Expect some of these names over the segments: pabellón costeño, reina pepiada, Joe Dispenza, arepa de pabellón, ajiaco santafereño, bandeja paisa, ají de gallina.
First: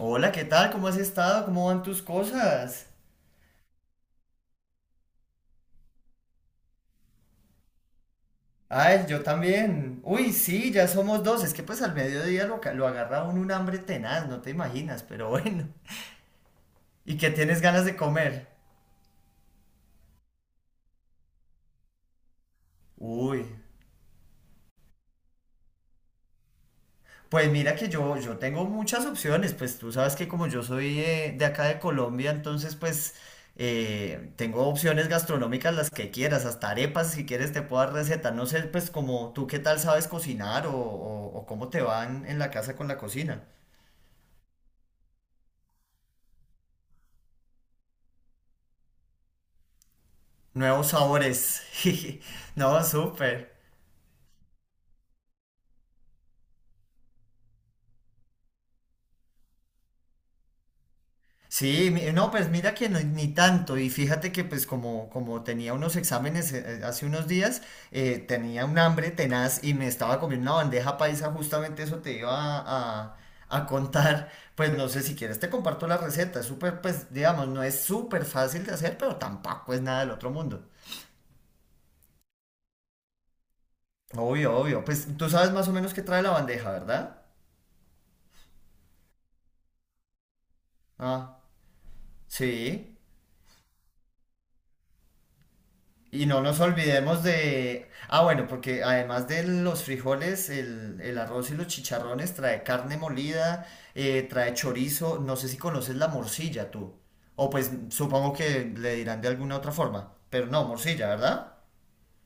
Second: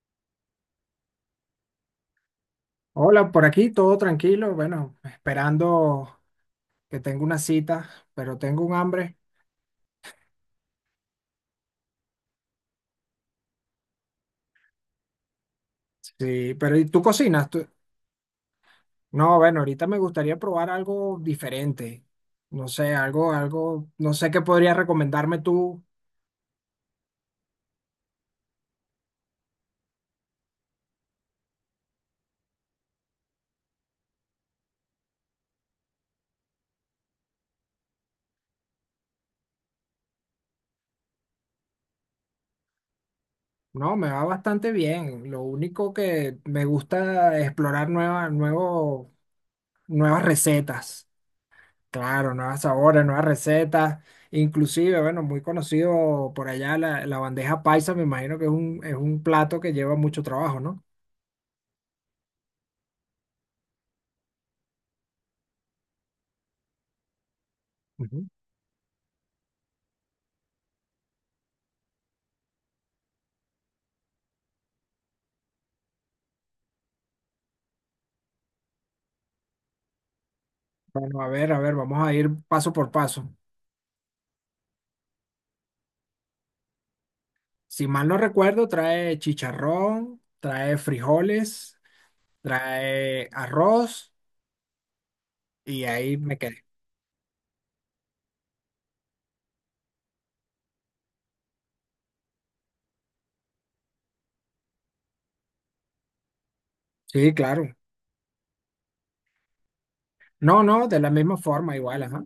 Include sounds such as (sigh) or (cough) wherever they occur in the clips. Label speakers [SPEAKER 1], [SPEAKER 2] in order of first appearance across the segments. [SPEAKER 1] Hola, ¿qué tal? ¿Cómo has estado? ¿Cómo van tus cosas?
[SPEAKER 2] Hola, por aquí todo tranquilo, bueno, esperando que tengo una cita, pero tengo un
[SPEAKER 1] Ay,
[SPEAKER 2] hambre.
[SPEAKER 1] yo también. Uy, sí, ya somos dos. Es que pues al mediodía lo agarra uno un hambre tenaz, no te imaginas, pero (laughs) bueno.
[SPEAKER 2] Sí, pero ¿y tú
[SPEAKER 1] ¿Y qué
[SPEAKER 2] cocinas?
[SPEAKER 1] tienes
[SPEAKER 2] ¿Tú-
[SPEAKER 1] ganas de comer?
[SPEAKER 2] No, bueno, ahorita me gustaría probar algo diferente. No sé, algo,
[SPEAKER 1] Uy,
[SPEAKER 2] algo, no sé qué podrías recomendarme tú.
[SPEAKER 1] pues mira que yo tengo muchas opciones. Pues tú sabes que como yo soy de acá de Colombia, entonces pues tengo opciones gastronómicas las que quieras, hasta arepas si quieres te puedo dar receta. No sé pues como tú qué tal sabes cocinar o cómo te van en la casa con la cocina.
[SPEAKER 2] No, me va bastante bien. Lo único que me gusta explorar nuevas
[SPEAKER 1] Nuevos
[SPEAKER 2] recetas.
[SPEAKER 1] sabores. (laughs)
[SPEAKER 2] Claro, nuevas
[SPEAKER 1] No,
[SPEAKER 2] sabores, nuevas
[SPEAKER 1] súper.
[SPEAKER 2] recetas, inclusive, bueno, muy conocido por allá la bandeja paisa, me imagino que es es un plato que lleva mucho trabajo, ¿no?
[SPEAKER 1] Sí, no, pues mira que ni tanto. Y fíjate que pues como tenía unos exámenes hace unos días,
[SPEAKER 2] Ujú.
[SPEAKER 1] tenía un hambre tenaz y me estaba comiendo una bandeja paisa, justamente eso te iba a, a- a contar. Pues no sé si quieres, te comparto la receta. Es súper, pues digamos, no es súper fácil de hacer, pero tampoco es nada del otro mundo.
[SPEAKER 2] Bueno, a ver, vamos a ir paso por paso.
[SPEAKER 1] Obvio, obvio. Pues tú sabes más o menos qué trae la bandeja, ¿verdad?
[SPEAKER 2] Si mal no recuerdo, trae chicharrón, trae
[SPEAKER 1] Ah,
[SPEAKER 2] frijoles,
[SPEAKER 1] sí.
[SPEAKER 2] trae arroz y ahí
[SPEAKER 1] Y
[SPEAKER 2] me
[SPEAKER 1] no nos
[SPEAKER 2] quedé.
[SPEAKER 1] olvidemos de. Ah, bueno, porque además de los frijoles, el arroz y los chicharrones trae carne molida, trae chorizo, no sé si conoces la morcilla tú.
[SPEAKER 2] Sí,
[SPEAKER 1] O pues
[SPEAKER 2] claro.
[SPEAKER 1] supongo que le dirán de alguna otra forma, pero
[SPEAKER 2] No,
[SPEAKER 1] no,
[SPEAKER 2] no, de
[SPEAKER 1] morcilla,
[SPEAKER 2] la misma
[SPEAKER 1] ¿verdad?
[SPEAKER 2] forma, igual, ajá.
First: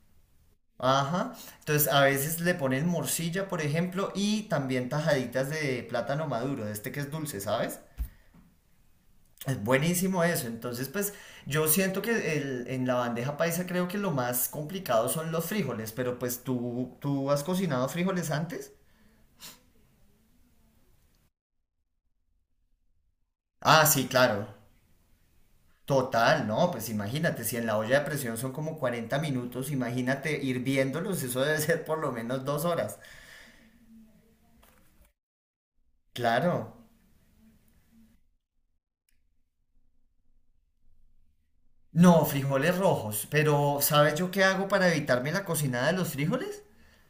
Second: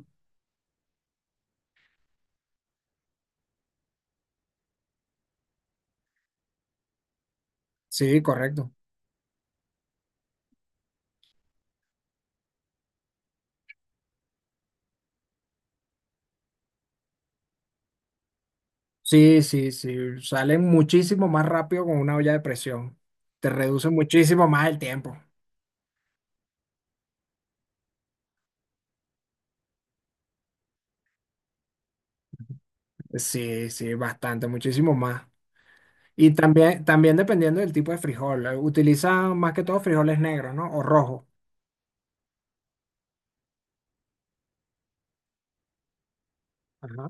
[SPEAKER 1] Ajá. Entonces a veces le ponen morcilla, por ejemplo, y también tajaditas de plátano maduro, de este que es dulce, ¿sabes?
[SPEAKER 2] Sí, correcto.
[SPEAKER 1] Es buenísimo eso. Entonces, pues yo siento que en la bandeja paisa creo que lo más complicado son los frijoles, pero pues ¿tú has cocinado frijoles antes?
[SPEAKER 2] Sí, sí, sí, salen muchísimo más rápido con una olla de presión. Te
[SPEAKER 1] Ah,
[SPEAKER 2] reduce
[SPEAKER 1] sí, claro.
[SPEAKER 2] muchísimo más el tiempo.
[SPEAKER 1] Total, no, pues imagínate, si en la olla de presión son como 40 minutos, imagínate hirviéndolos, eso debe ser por lo menos 2 horas.
[SPEAKER 2] Sí, sí, bastante, muchísimo más. Y también,
[SPEAKER 1] Claro.
[SPEAKER 2] también dependiendo del tipo de frijol. Utiliza más que todo frijoles negros, ¿no? O rojos.
[SPEAKER 1] No, frijoles rojos, pero ¿sabes yo qué hago para evitarme la cocinada de los frijoles?
[SPEAKER 2] Ajá.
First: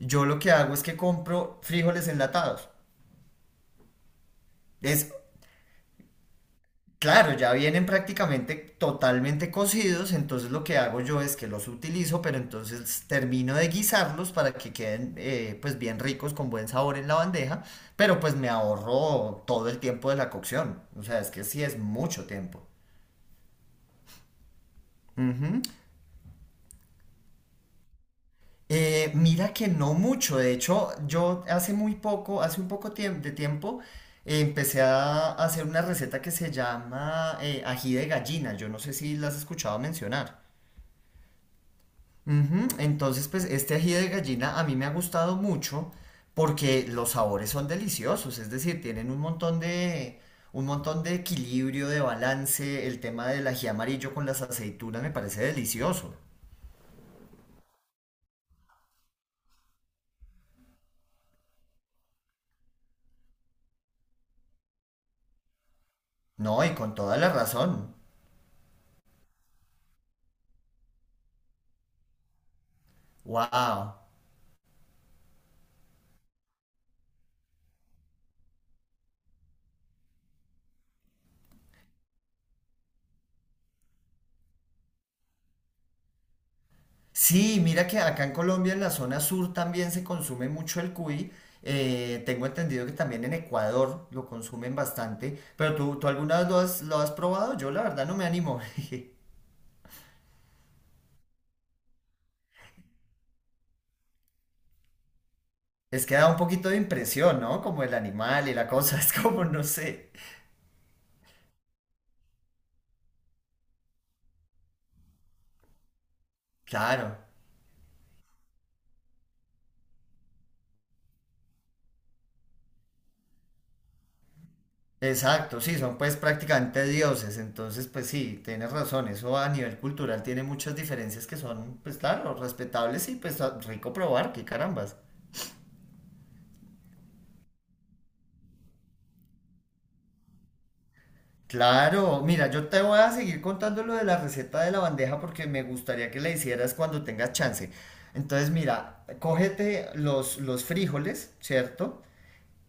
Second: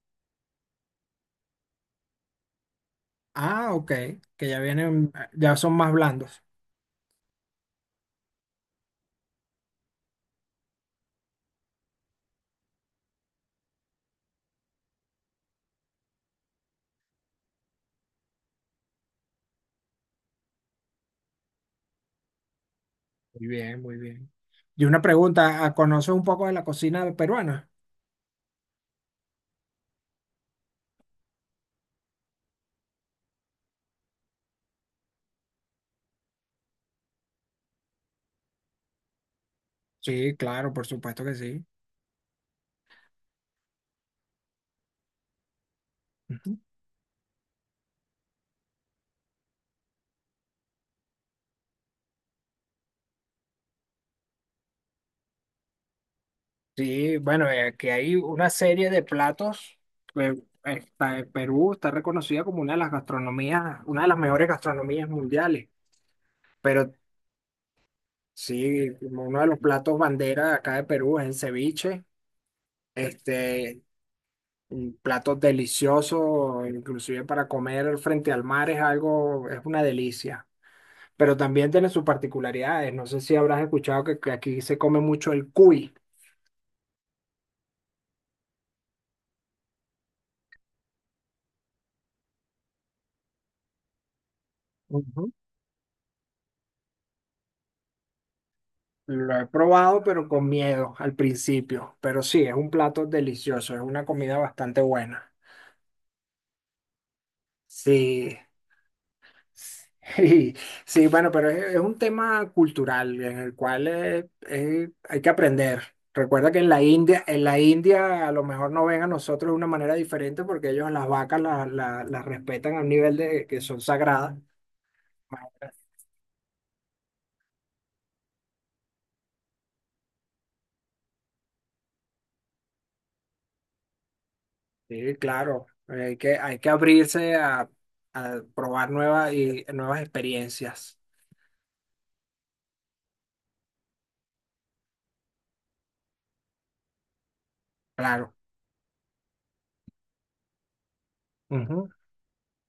[SPEAKER 1] Yo lo que hago es que compro frijoles enlatados.
[SPEAKER 2] Ah, ok, que ya
[SPEAKER 1] Es
[SPEAKER 2] vienen, ya son más blandos.
[SPEAKER 1] Claro, ya vienen prácticamente totalmente cocidos, entonces lo que hago yo es que los utilizo, pero entonces termino de guisarlos para que queden pues bien ricos con buen sabor en la bandeja, pero pues me ahorro todo el tiempo de la cocción, o sea, es que sí es mucho tiempo.
[SPEAKER 2] Muy bien, muy bien. Y una
[SPEAKER 1] Ujú.
[SPEAKER 2] pregunta, ¿ah, ¿conoces un poco de la cocina peruana?
[SPEAKER 1] Mira que no mucho, de hecho yo hace muy poco, hace un poco de tiempo, empecé a hacer una receta que se llama ají de gallina, yo no sé si la has escuchado
[SPEAKER 2] Sí,
[SPEAKER 1] mencionar.
[SPEAKER 2] claro, por supuesto que sí.
[SPEAKER 1] Ujú. Entonces, pues este ají de gallina a mí me ha gustado mucho porque los sabores son deliciosos, es decir, tienen un montón de equilibrio, de balance. El tema del ají amarillo con las aceitunas me parece delicioso.
[SPEAKER 2] Sí, bueno, que hay una serie de platos. eh, Está, en Perú está reconocida como una de las gastronomías, una de las mejores gastronomías mundiales.
[SPEAKER 1] No, y
[SPEAKER 2] Pero
[SPEAKER 1] con toda la razón.
[SPEAKER 2] sí, como uno de los platos bandera de acá de Perú es el ceviche. Este,
[SPEAKER 1] ¡Wow!
[SPEAKER 2] un plato delicioso, inclusive para comer frente al mar es algo, es una delicia. Pero también tiene sus particularidades. No sé si habrás escuchado que aquí se come mucho el cuy.
[SPEAKER 1] Sí, mira que acá en Colombia, en la zona sur, también se consume mucho el cuy. Tengo entendido que también en Ecuador lo consumen
[SPEAKER 2] Ujú.
[SPEAKER 1] bastante. Pero ¿tú alguna lo has probado? Yo la verdad no me animo. (laughs)
[SPEAKER 2] Lo he probado, pero con miedo al principio. Pero sí, es un plato delicioso, es una comida bastante buena.
[SPEAKER 1] Es que da un poquito de impresión, ¿no? Como el
[SPEAKER 2] Sí,
[SPEAKER 1] animal y la cosa, (laughs) es como, no sé.
[SPEAKER 2] (laughs) sí, sí, bueno, pero es un tema cultural en el cual hay que aprender. Recuerda que
[SPEAKER 1] Claro,
[SPEAKER 2] En la India a lo mejor no ven a nosotros de una manera diferente porque ellos las vacas la- la- las respetan a un nivel de que son sagradas.
[SPEAKER 1] exacto, sí, son pues prácticamente dioses, entonces pues sí, tienes razón, eso a nivel cultural tiene muchas diferencias que son, pues claro, respetables y pues rico probar, qué carambas.
[SPEAKER 2] Sí, claro, hay que abrirse a probar nuevas y nuevas experiencias.
[SPEAKER 1] Claro, mira, yo te voy a seguir contando lo de la receta de la bandeja porque me gustaría que la hicieras cuando tengas chance.
[SPEAKER 2] Claro.
[SPEAKER 1] Entonces, mira, cógete los frijoles,
[SPEAKER 2] Ujú.
[SPEAKER 1] ¿cierto?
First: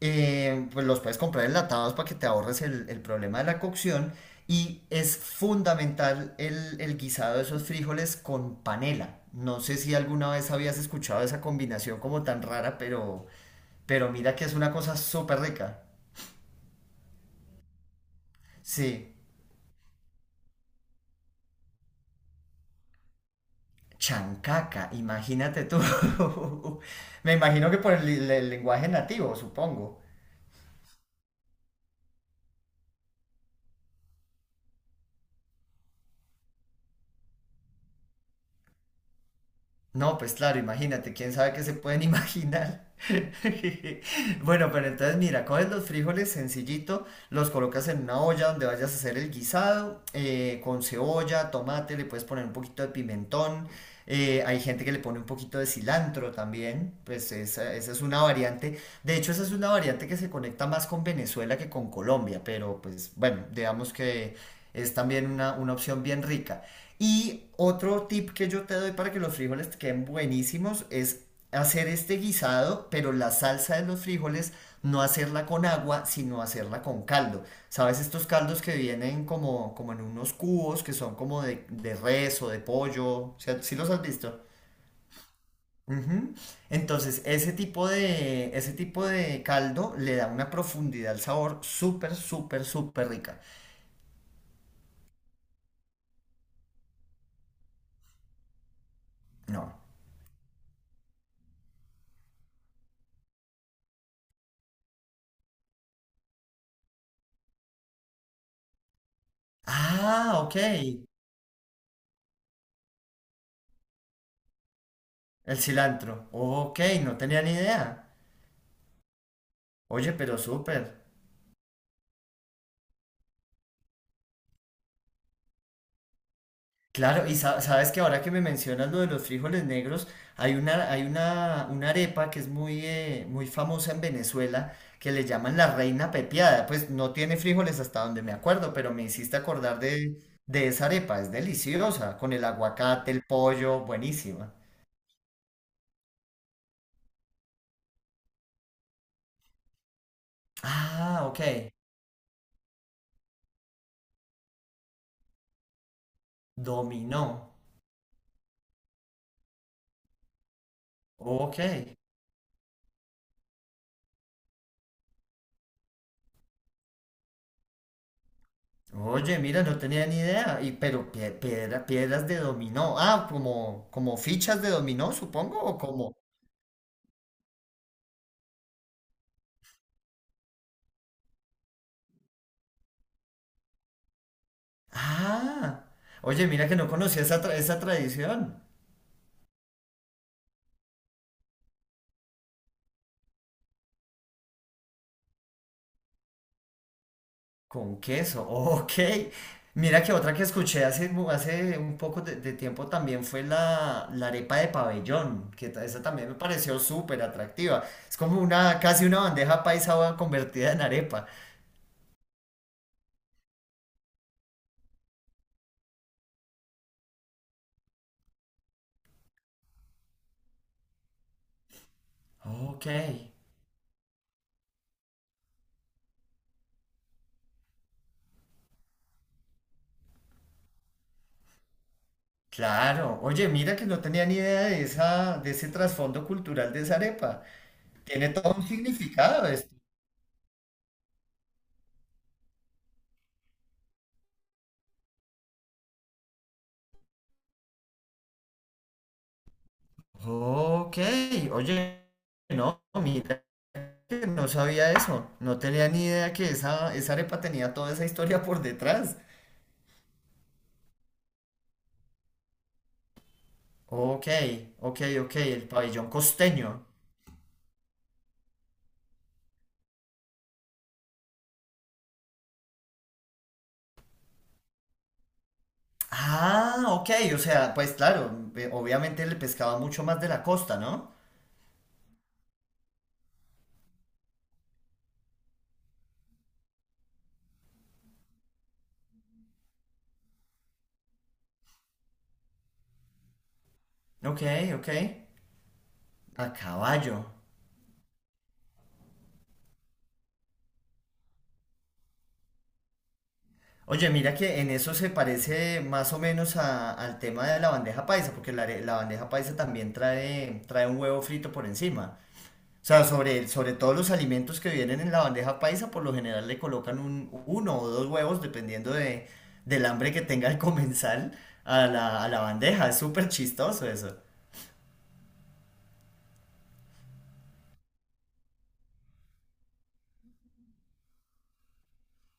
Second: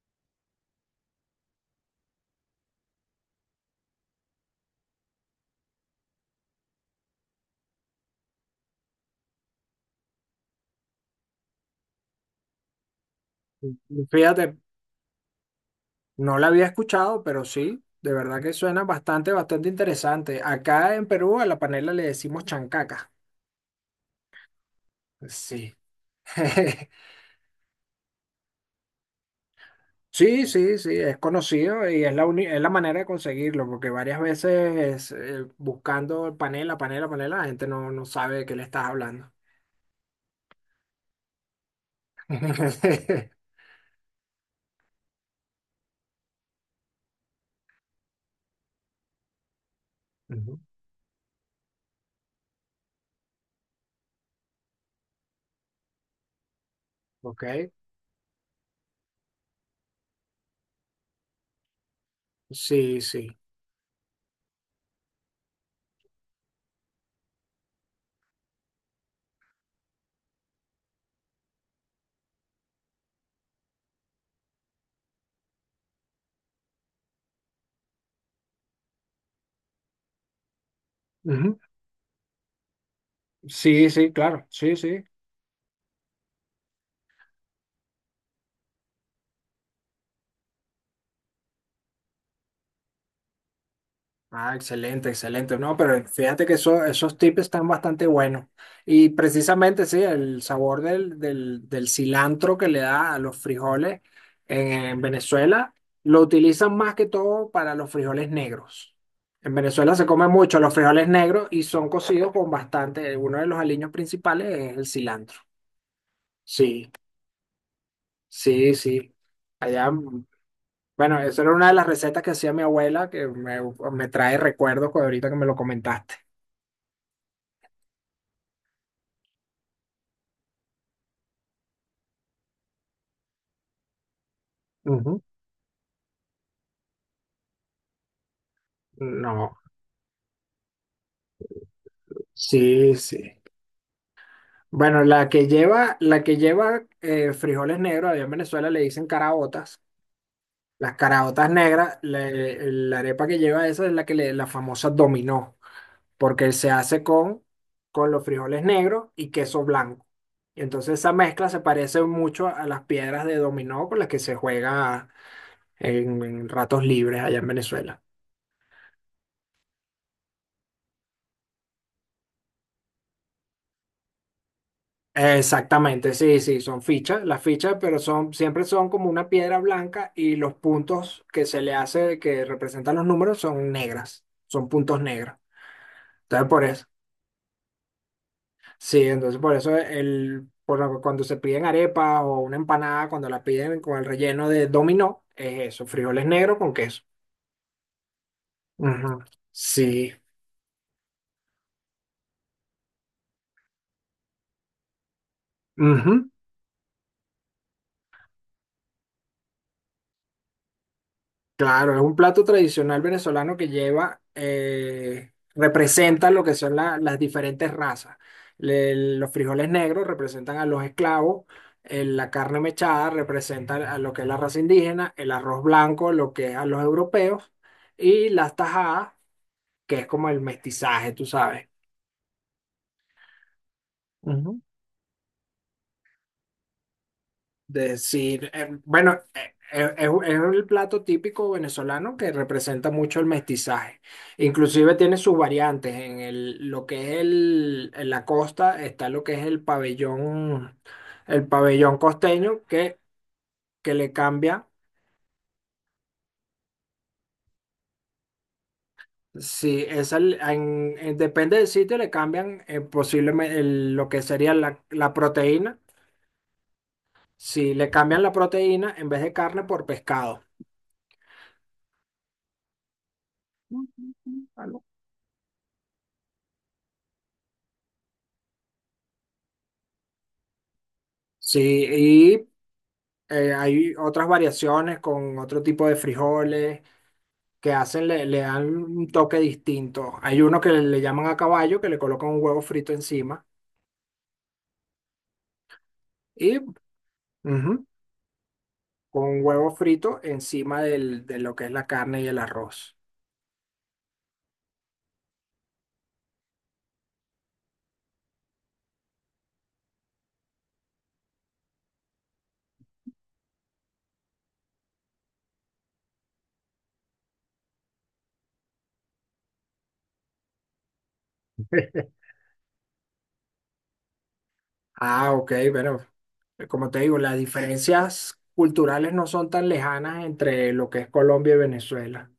[SPEAKER 1] Pues los puedes comprar enlatados para que te ahorres el problema de la cocción. Y es fundamental el guisado de esos frijoles con panela. No sé si alguna vez habías escuchado esa combinación como tan rara, pero mira que es
[SPEAKER 2] Fíjate,
[SPEAKER 1] una cosa súper rica.
[SPEAKER 2] no la había escuchado, pero sí, de verdad que suena
[SPEAKER 1] Sí,
[SPEAKER 2] bastante, bastante interesante. Acá en Perú a la panela le decimos chancaca.
[SPEAKER 1] chancaca, imagínate
[SPEAKER 2] Sí.
[SPEAKER 1] tú. (laughs)
[SPEAKER 2] (laughs)
[SPEAKER 1] Me imagino que por el lenguaje nativo, supongo.
[SPEAKER 2] Sí, sí, sí, es conocido y es la, uni- es la manera de conseguirlo, porque varias veces buscando panela, panela, panela, la gente no, no sabe de qué le estás hablando.
[SPEAKER 1] No, pues claro, imagínate, quién sabe qué se pueden imaginar.
[SPEAKER 2] (laughs)
[SPEAKER 1] (laughs) Bueno, pero entonces mira, coges los frijoles sencillito, los colocas en una olla donde vayas a hacer el guisado,
[SPEAKER 2] Ujú.
[SPEAKER 1] con cebolla, tomate, le puedes poner un poquito de pimentón, hay gente que le pone un poquito de cilantro también, pues
[SPEAKER 2] Ok,
[SPEAKER 1] esa es una variante, de hecho esa es una variante que se conecta más con Venezuela que con Colombia, pero
[SPEAKER 2] sí,
[SPEAKER 1] pues
[SPEAKER 2] sí.
[SPEAKER 1] bueno, digamos que es también una opción bien rica. Y otro tip que yo te doy para que los frijoles te queden buenísimos es hacer este guisado, pero la salsa de los frijoles no hacerla con agua, sino hacerla con caldo. ¿Sabes estos caldos que vienen como en unos cubos que son como
[SPEAKER 2] Ujú.
[SPEAKER 1] de res o de pollo? O sea, ¿sí los
[SPEAKER 2] Sí,
[SPEAKER 1] has
[SPEAKER 2] sí,
[SPEAKER 1] visto?
[SPEAKER 2] claro, sí, sí.
[SPEAKER 1] Ujú. Entonces, ese tipo de caldo le da una profundidad al sabor súper, súper, súper rica.
[SPEAKER 2] Ah, excelente, excelente. No, pero fíjate que eso- esos tips están bastante buenos. Y
[SPEAKER 1] No.
[SPEAKER 2] precisamente, sí, el sabor del cilantro que le da a los frijoles en Venezuela, lo utilizan más que todo para los frijoles negros. En Venezuela se come
[SPEAKER 1] Ah, ok.
[SPEAKER 2] mucho los frijoles negros y son cocidos con bastante. Uno de los aliños principales es el cilantro.
[SPEAKER 1] El cilantro. Ok,
[SPEAKER 2] Sí,
[SPEAKER 1] no tenía ni idea.
[SPEAKER 2] sí, sí. Allá,
[SPEAKER 1] Oye, pero súper.
[SPEAKER 2] bueno, esa era una de las recetas que hacía mi abuela me trae recuerdos con ahorita que me lo comentaste.
[SPEAKER 1] Claro, y sabes que ahora que me mencionas lo de los frijoles negros, hay una arepa que es muy famosa en Venezuela que
[SPEAKER 2] Ujú.
[SPEAKER 1] le llaman la reina pepiada. Pues no tiene frijoles hasta donde me acuerdo, pero me hiciste
[SPEAKER 2] No,
[SPEAKER 1] acordar de esa arepa. Es deliciosa, con el
[SPEAKER 2] sí,
[SPEAKER 1] aguacate,
[SPEAKER 2] sí.
[SPEAKER 1] el pollo, buenísima.
[SPEAKER 2] Bueno, la que lleva frijoles negros, allá en Venezuela le dicen caraotas. Las
[SPEAKER 1] Ah, ok.
[SPEAKER 2] caraotas negras, le- la arepa que lleva esa es la que le, la famosa dominó, porque se hace
[SPEAKER 1] Dominó.
[SPEAKER 2] con los frijoles negros y queso blanco. Y entonces esa mezcla
[SPEAKER 1] Ok.
[SPEAKER 2] se parece mucho a las piedras de dominó con las que se juega en ratos libres allá en Venezuela.
[SPEAKER 1] Oye, mira, no tenía ni idea. Pero piedras de dominó. Ah, como fichas de dominó, supongo, o
[SPEAKER 2] Exactamente,
[SPEAKER 1] como.
[SPEAKER 2] sí, sí, son fichas, las fichas, pero son, siempre son como una piedra blanca y los puntos que se le hace, que representan los números, son negras, son puntos negros.
[SPEAKER 1] Ah, oye,
[SPEAKER 2] Entonces, por
[SPEAKER 1] mira que
[SPEAKER 2] eso,
[SPEAKER 1] no conocía esa tradición.
[SPEAKER 2] sí, entonces por eso el, por lo que cuando se piden arepa o una empanada, cuando la piden con el relleno de dominó, es eso, frijoles negros con queso.
[SPEAKER 1] Con queso, ok.
[SPEAKER 2] Ujú.
[SPEAKER 1] Mira
[SPEAKER 2] Sí.
[SPEAKER 1] que otra que escuché hace un poco de tiempo también fue la arepa de pabellón, que esa también
[SPEAKER 2] Ujú.
[SPEAKER 1] me pareció súper atractiva. Es como una, casi una bandeja paisa convertida en arepa.
[SPEAKER 2] Claro, es un plato tradicional venezolano que lleva, representa lo que son la- las diferentes razas. Le- los frijoles negros representan a los esclavos, la carne
[SPEAKER 1] Ok.
[SPEAKER 2] mechada representa a lo que es la raza indígena, el arroz blanco lo que es a los europeos y las tajadas, que es como el mestizaje, tú sabes.
[SPEAKER 1] Claro, oye, mira que no tenía ni idea de ese trasfondo cultural de esa arepa. Tiene
[SPEAKER 2] Decir,
[SPEAKER 1] todo un significado esto.
[SPEAKER 2] es el plato típico venezolano que representa mucho el mestizaje. Inclusive tiene sus variantes. En el, lo que es el, en la costa está lo que es
[SPEAKER 1] Ok,
[SPEAKER 2] el pabellón
[SPEAKER 1] oye,
[SPEAKER 2] costeño
[SPEAKER 1] no, mira
[SPEAKER 2] que le
[SPEAKER 1] que no
[SPEAKER 2] cambia.
[SPEAKER 1] sabía eso. No tenía ni idea que esa arepa tenía toda esa historia por detrás.
[SPEAKER 2] Si es el- en- depende del sitio, le cambian posiblemente lo que
[SPEAKER 1] Ok,
[SPEAKER 2] sería la,
[SPEAKER 1] ok,
[SPEAKER 2] la
[SPEAKER 1] ok, el
[SPEAKER 2] proteína.
[SPEAKER 1] pabellón costeño.
[SPEAKER 2] Si le cambian la proteína en vez de carne por pescado.
[SPEAKER 1] Ah, ok, o sea, pues claro, obviamente el pescado mucho más de la costa, ¿no?
[SPEAKER 2] Sí, hay otras variaciones con otro tipo de frijoles que hacen, le dan un toque distinto. Hay uno que le llaman a caballo, que le colocan un huevo frito encima
[SPEAKER 1] Ok, ok. A
[SPEAKER 2] y
[SPEAKER 1] caballo.
[SPEAKER 2] ujú, con un huevo frito encima del- de lo que es la carne y el arroz.
[SPEAKER 1] Oye, mira que en eso se parece más o menos al tema de la bandeja paisa, porque la bandeja paisa también trae un huevo frito por encima. O sea, sobre todos los alimentos que vienen en la bandeja paisa, por lo general le colocan uno o dos huevos, dependiendo del hambre que tenga el comensal, a la bandeja. Es súper chistoso eso.
[SPEAKER 2] Ah, ok, pero como te digo, las diferencias culturales no son tan lejanas entre lo que es Colombia y Venezuela.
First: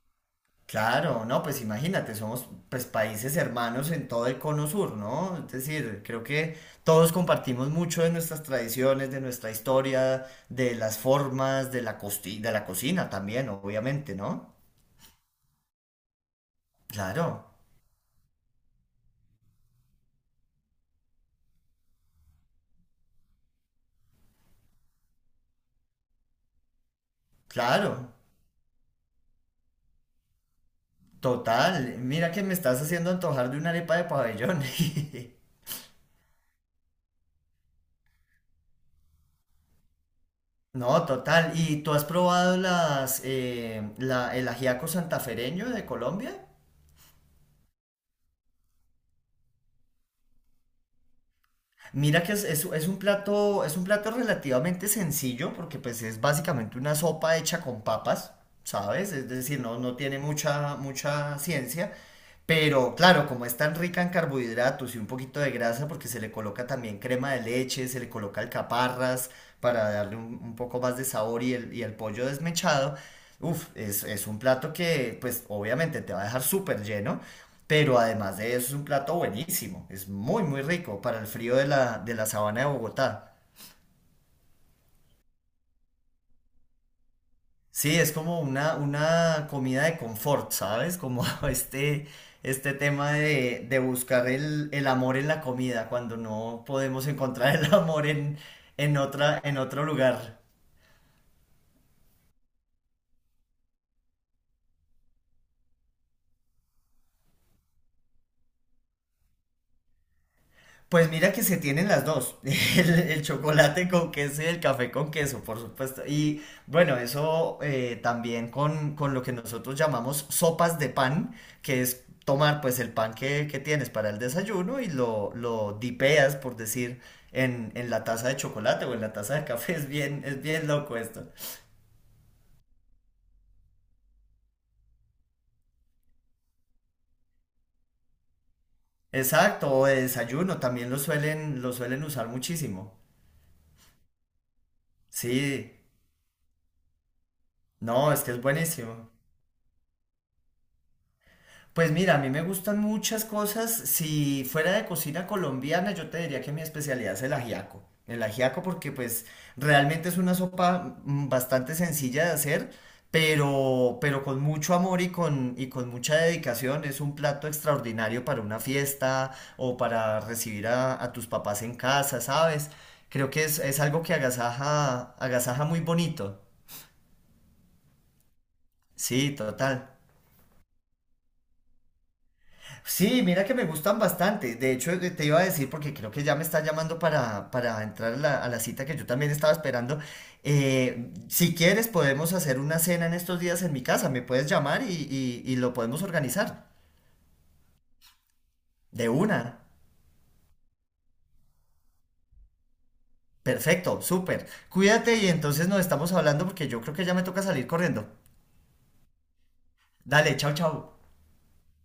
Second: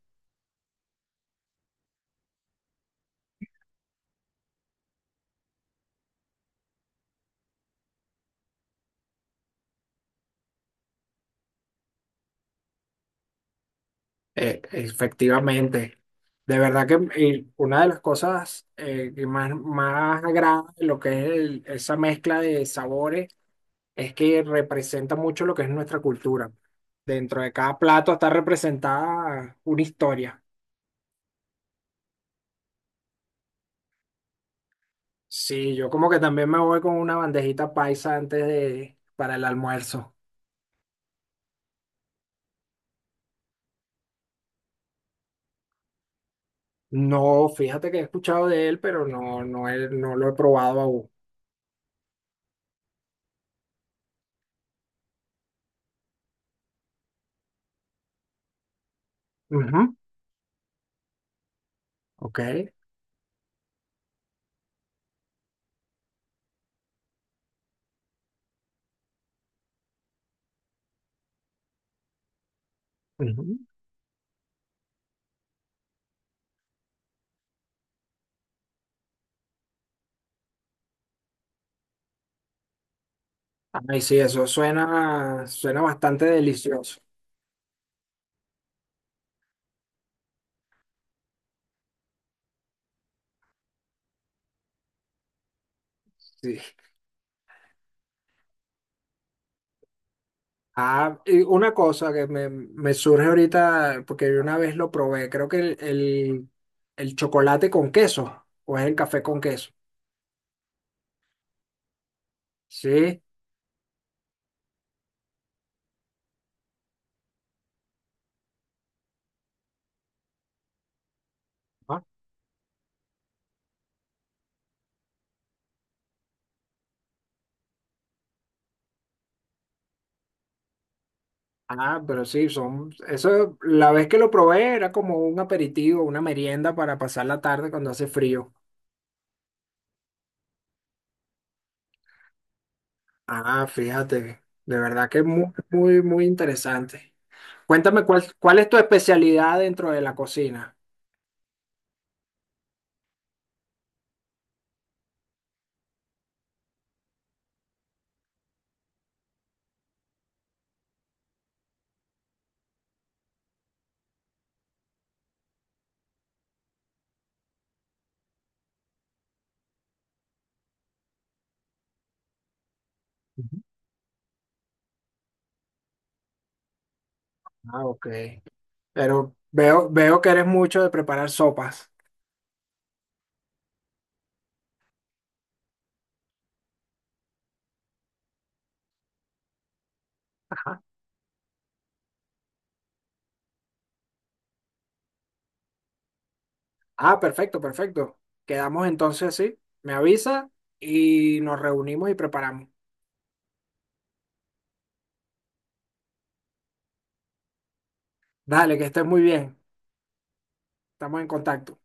[SPEAKER 1] Claro, no, pues imagínate, somos pues países hermanos en todo el cono sur, ¿no? Es decir, creo que todos compartimos mucho de nuestras tradiciones, de nuestra historia, de las formas, de la de la cocina también, obviamente, ¿no?
[SPEAKER 2] Efectivamente. De verdad que
[SPEAKER 1] Claro,
[SPEAKER 2] una de las cosas que más, más agrada de lo que es el- esa mezcla de sabores es que representa mucho lo que es nuestra cultura. Dentro de cada plato
[SPEAKER 1] claro,
[SPEAKER 2] está representada una historia.
[SPEAKER 1] total. Mira que me estás haciendo antojar de una arepa de pabellón. (laughs)
[SPEAKER 2] Sí, yo como que también me voy con una bandejita paisa antes de, para el almuerzo.
[SPEAKER 1] No, total. ¿Y tú has probado el ajiaco santafereño de Colombia?
[SPEAKER 2] No, fíjate que he escuchado de él, pero no, no, he- no lo he probado aún.
[SPEAKER 1] Mira que es, es un plato relativamente sencillo porque pues es básicamente una sopa hecha con papas, ¿sabes? Es decir, no,
[SPEAKER 2] Ujú,
[SPEAKER 1] no tiene mucha, mucha ciencia,
[SPEAKER 2] Ok.
[SPEAKER 1] pero claro, como es tan rica en carbohidratos y un poquito de grasa porque se le coloca también crema de leche, se le coloca alcaparras para darle un poco más de sabor y el pollo desmechado,
[SPEAKER 2] Ujú.
[SPEAKER 1] uf, es, un plato que pues obviamente te va a dejar súper lleno. Pero además de eso es un plato buenísimo, es muy muy rico para el frío de la sabana de Bogotá.
[SPEAKER 2] Ay, sí, eso suena, suena bastante delicioso.
[SPEAKER 1] Sí, es como una comida de confort, ¿sabes? Como (laughs) este, este tema de buscar el amor en la comida cuando
[SPEAKER 2] Sí.
[SPEAKER 1] no podemos encontrar el (laughs) amor en otro lugar.
[SPEAKER 2] Ah, y una cosa que me surge ahorita, porque yo una vez lo probé, creo que el chocolate con queso, o es el café con queso.
[SPEAKER 1] Pues mira que se tienen las dos, (laughs) el,
[SPEAKER 2] Sí.
[SPEAKER 1] el chocolate con queso y el café con queso, por supuesto. Y bueno, eso también con lo que nosotros llamamos sopas de pan, que
[SPEAKER 2] Ah,
[SPEAKER 1] es tomar pues el pan que tienes para el desayuno y lo dipeas, por decir, en la taza de chocolate o en la taza de café. (laughs) Es bien loco esto.
[SPEAKER 2] Ah, pero sí, son, eso, la vez que lo probé era como un aperitivo, una merienda para pasar la tarde cuando hace frío.
[SPEAKER 1] Exacto, o de desayuno también lo suelen usar muchísimo.
[SPEAKER 2] Ah, fíjate, de verdad que es muy,
[SPEAKER 1] Sí,
[SPEAKER 2] muy, muy interesante. Cuéntame
[SPEAKER 1] no, es
[SPEAKER 2] cuál,
[SPEAKER 1] que es
[SPEAKER 2] cuál es tu
[SPEAKER 1] buenísimo.
[SPEAKER 2] especialidad dentro de la cocina.
[SPEAKER 1] Pues mira, a mí me gustan muchas cosas. Si fuera de cocina colombiana, yo te diría que mi especialidad es el ajiaco. El ajiaco porque pues realmente es una sopa bastante sencilla de hacer, pero con mucho amor y y con mucha dedicación. Es un plato extraordinario para una fiesta o para recibir a tus papás en casa, ¿sabes? Creo que es algo que agasaja muy bonito.
[SPEAKER 2] Ah, ok.
[SPEAKER 1] Sí,
[SPEAKER 2] Pero
[SPEAKER 1] total.
[SPEAKER 2] veo, veo que eres mucho de preparar sopas.
[SPEAKER 1] Sí, mira que me gustan bastante. De hecho, te iba a decir, porque creo que ya me está llamando para entrar a la cita que yo también estaba esperando.
[SPEAKER 2] Ajá.
[SPEAKER 1] Si quieres, podemos hacer una cena en estos días en mi casa. Me puedes llamar y lo podemos organizar.
[SPEAKER 2] Ah, perfecto, perfecto. Quedamos
[SPEAKER 1] De
[SPEAKER 2] entonces así.
[SPEAKER 1] una.
[SPEAKER 2] Me avisa y nos reunimos y preparamos.
[SPEAKER 1] Perfecto, súper. Cuídate y entonces nos estamos hablando porque yo creo que ya me toca salir corriendo.
[SPEAKER 2] Dale, que estés muy bien.
[SPEAKER 1] Dale, chao, chao.
[SPEAKER 2] Estamos en contacto.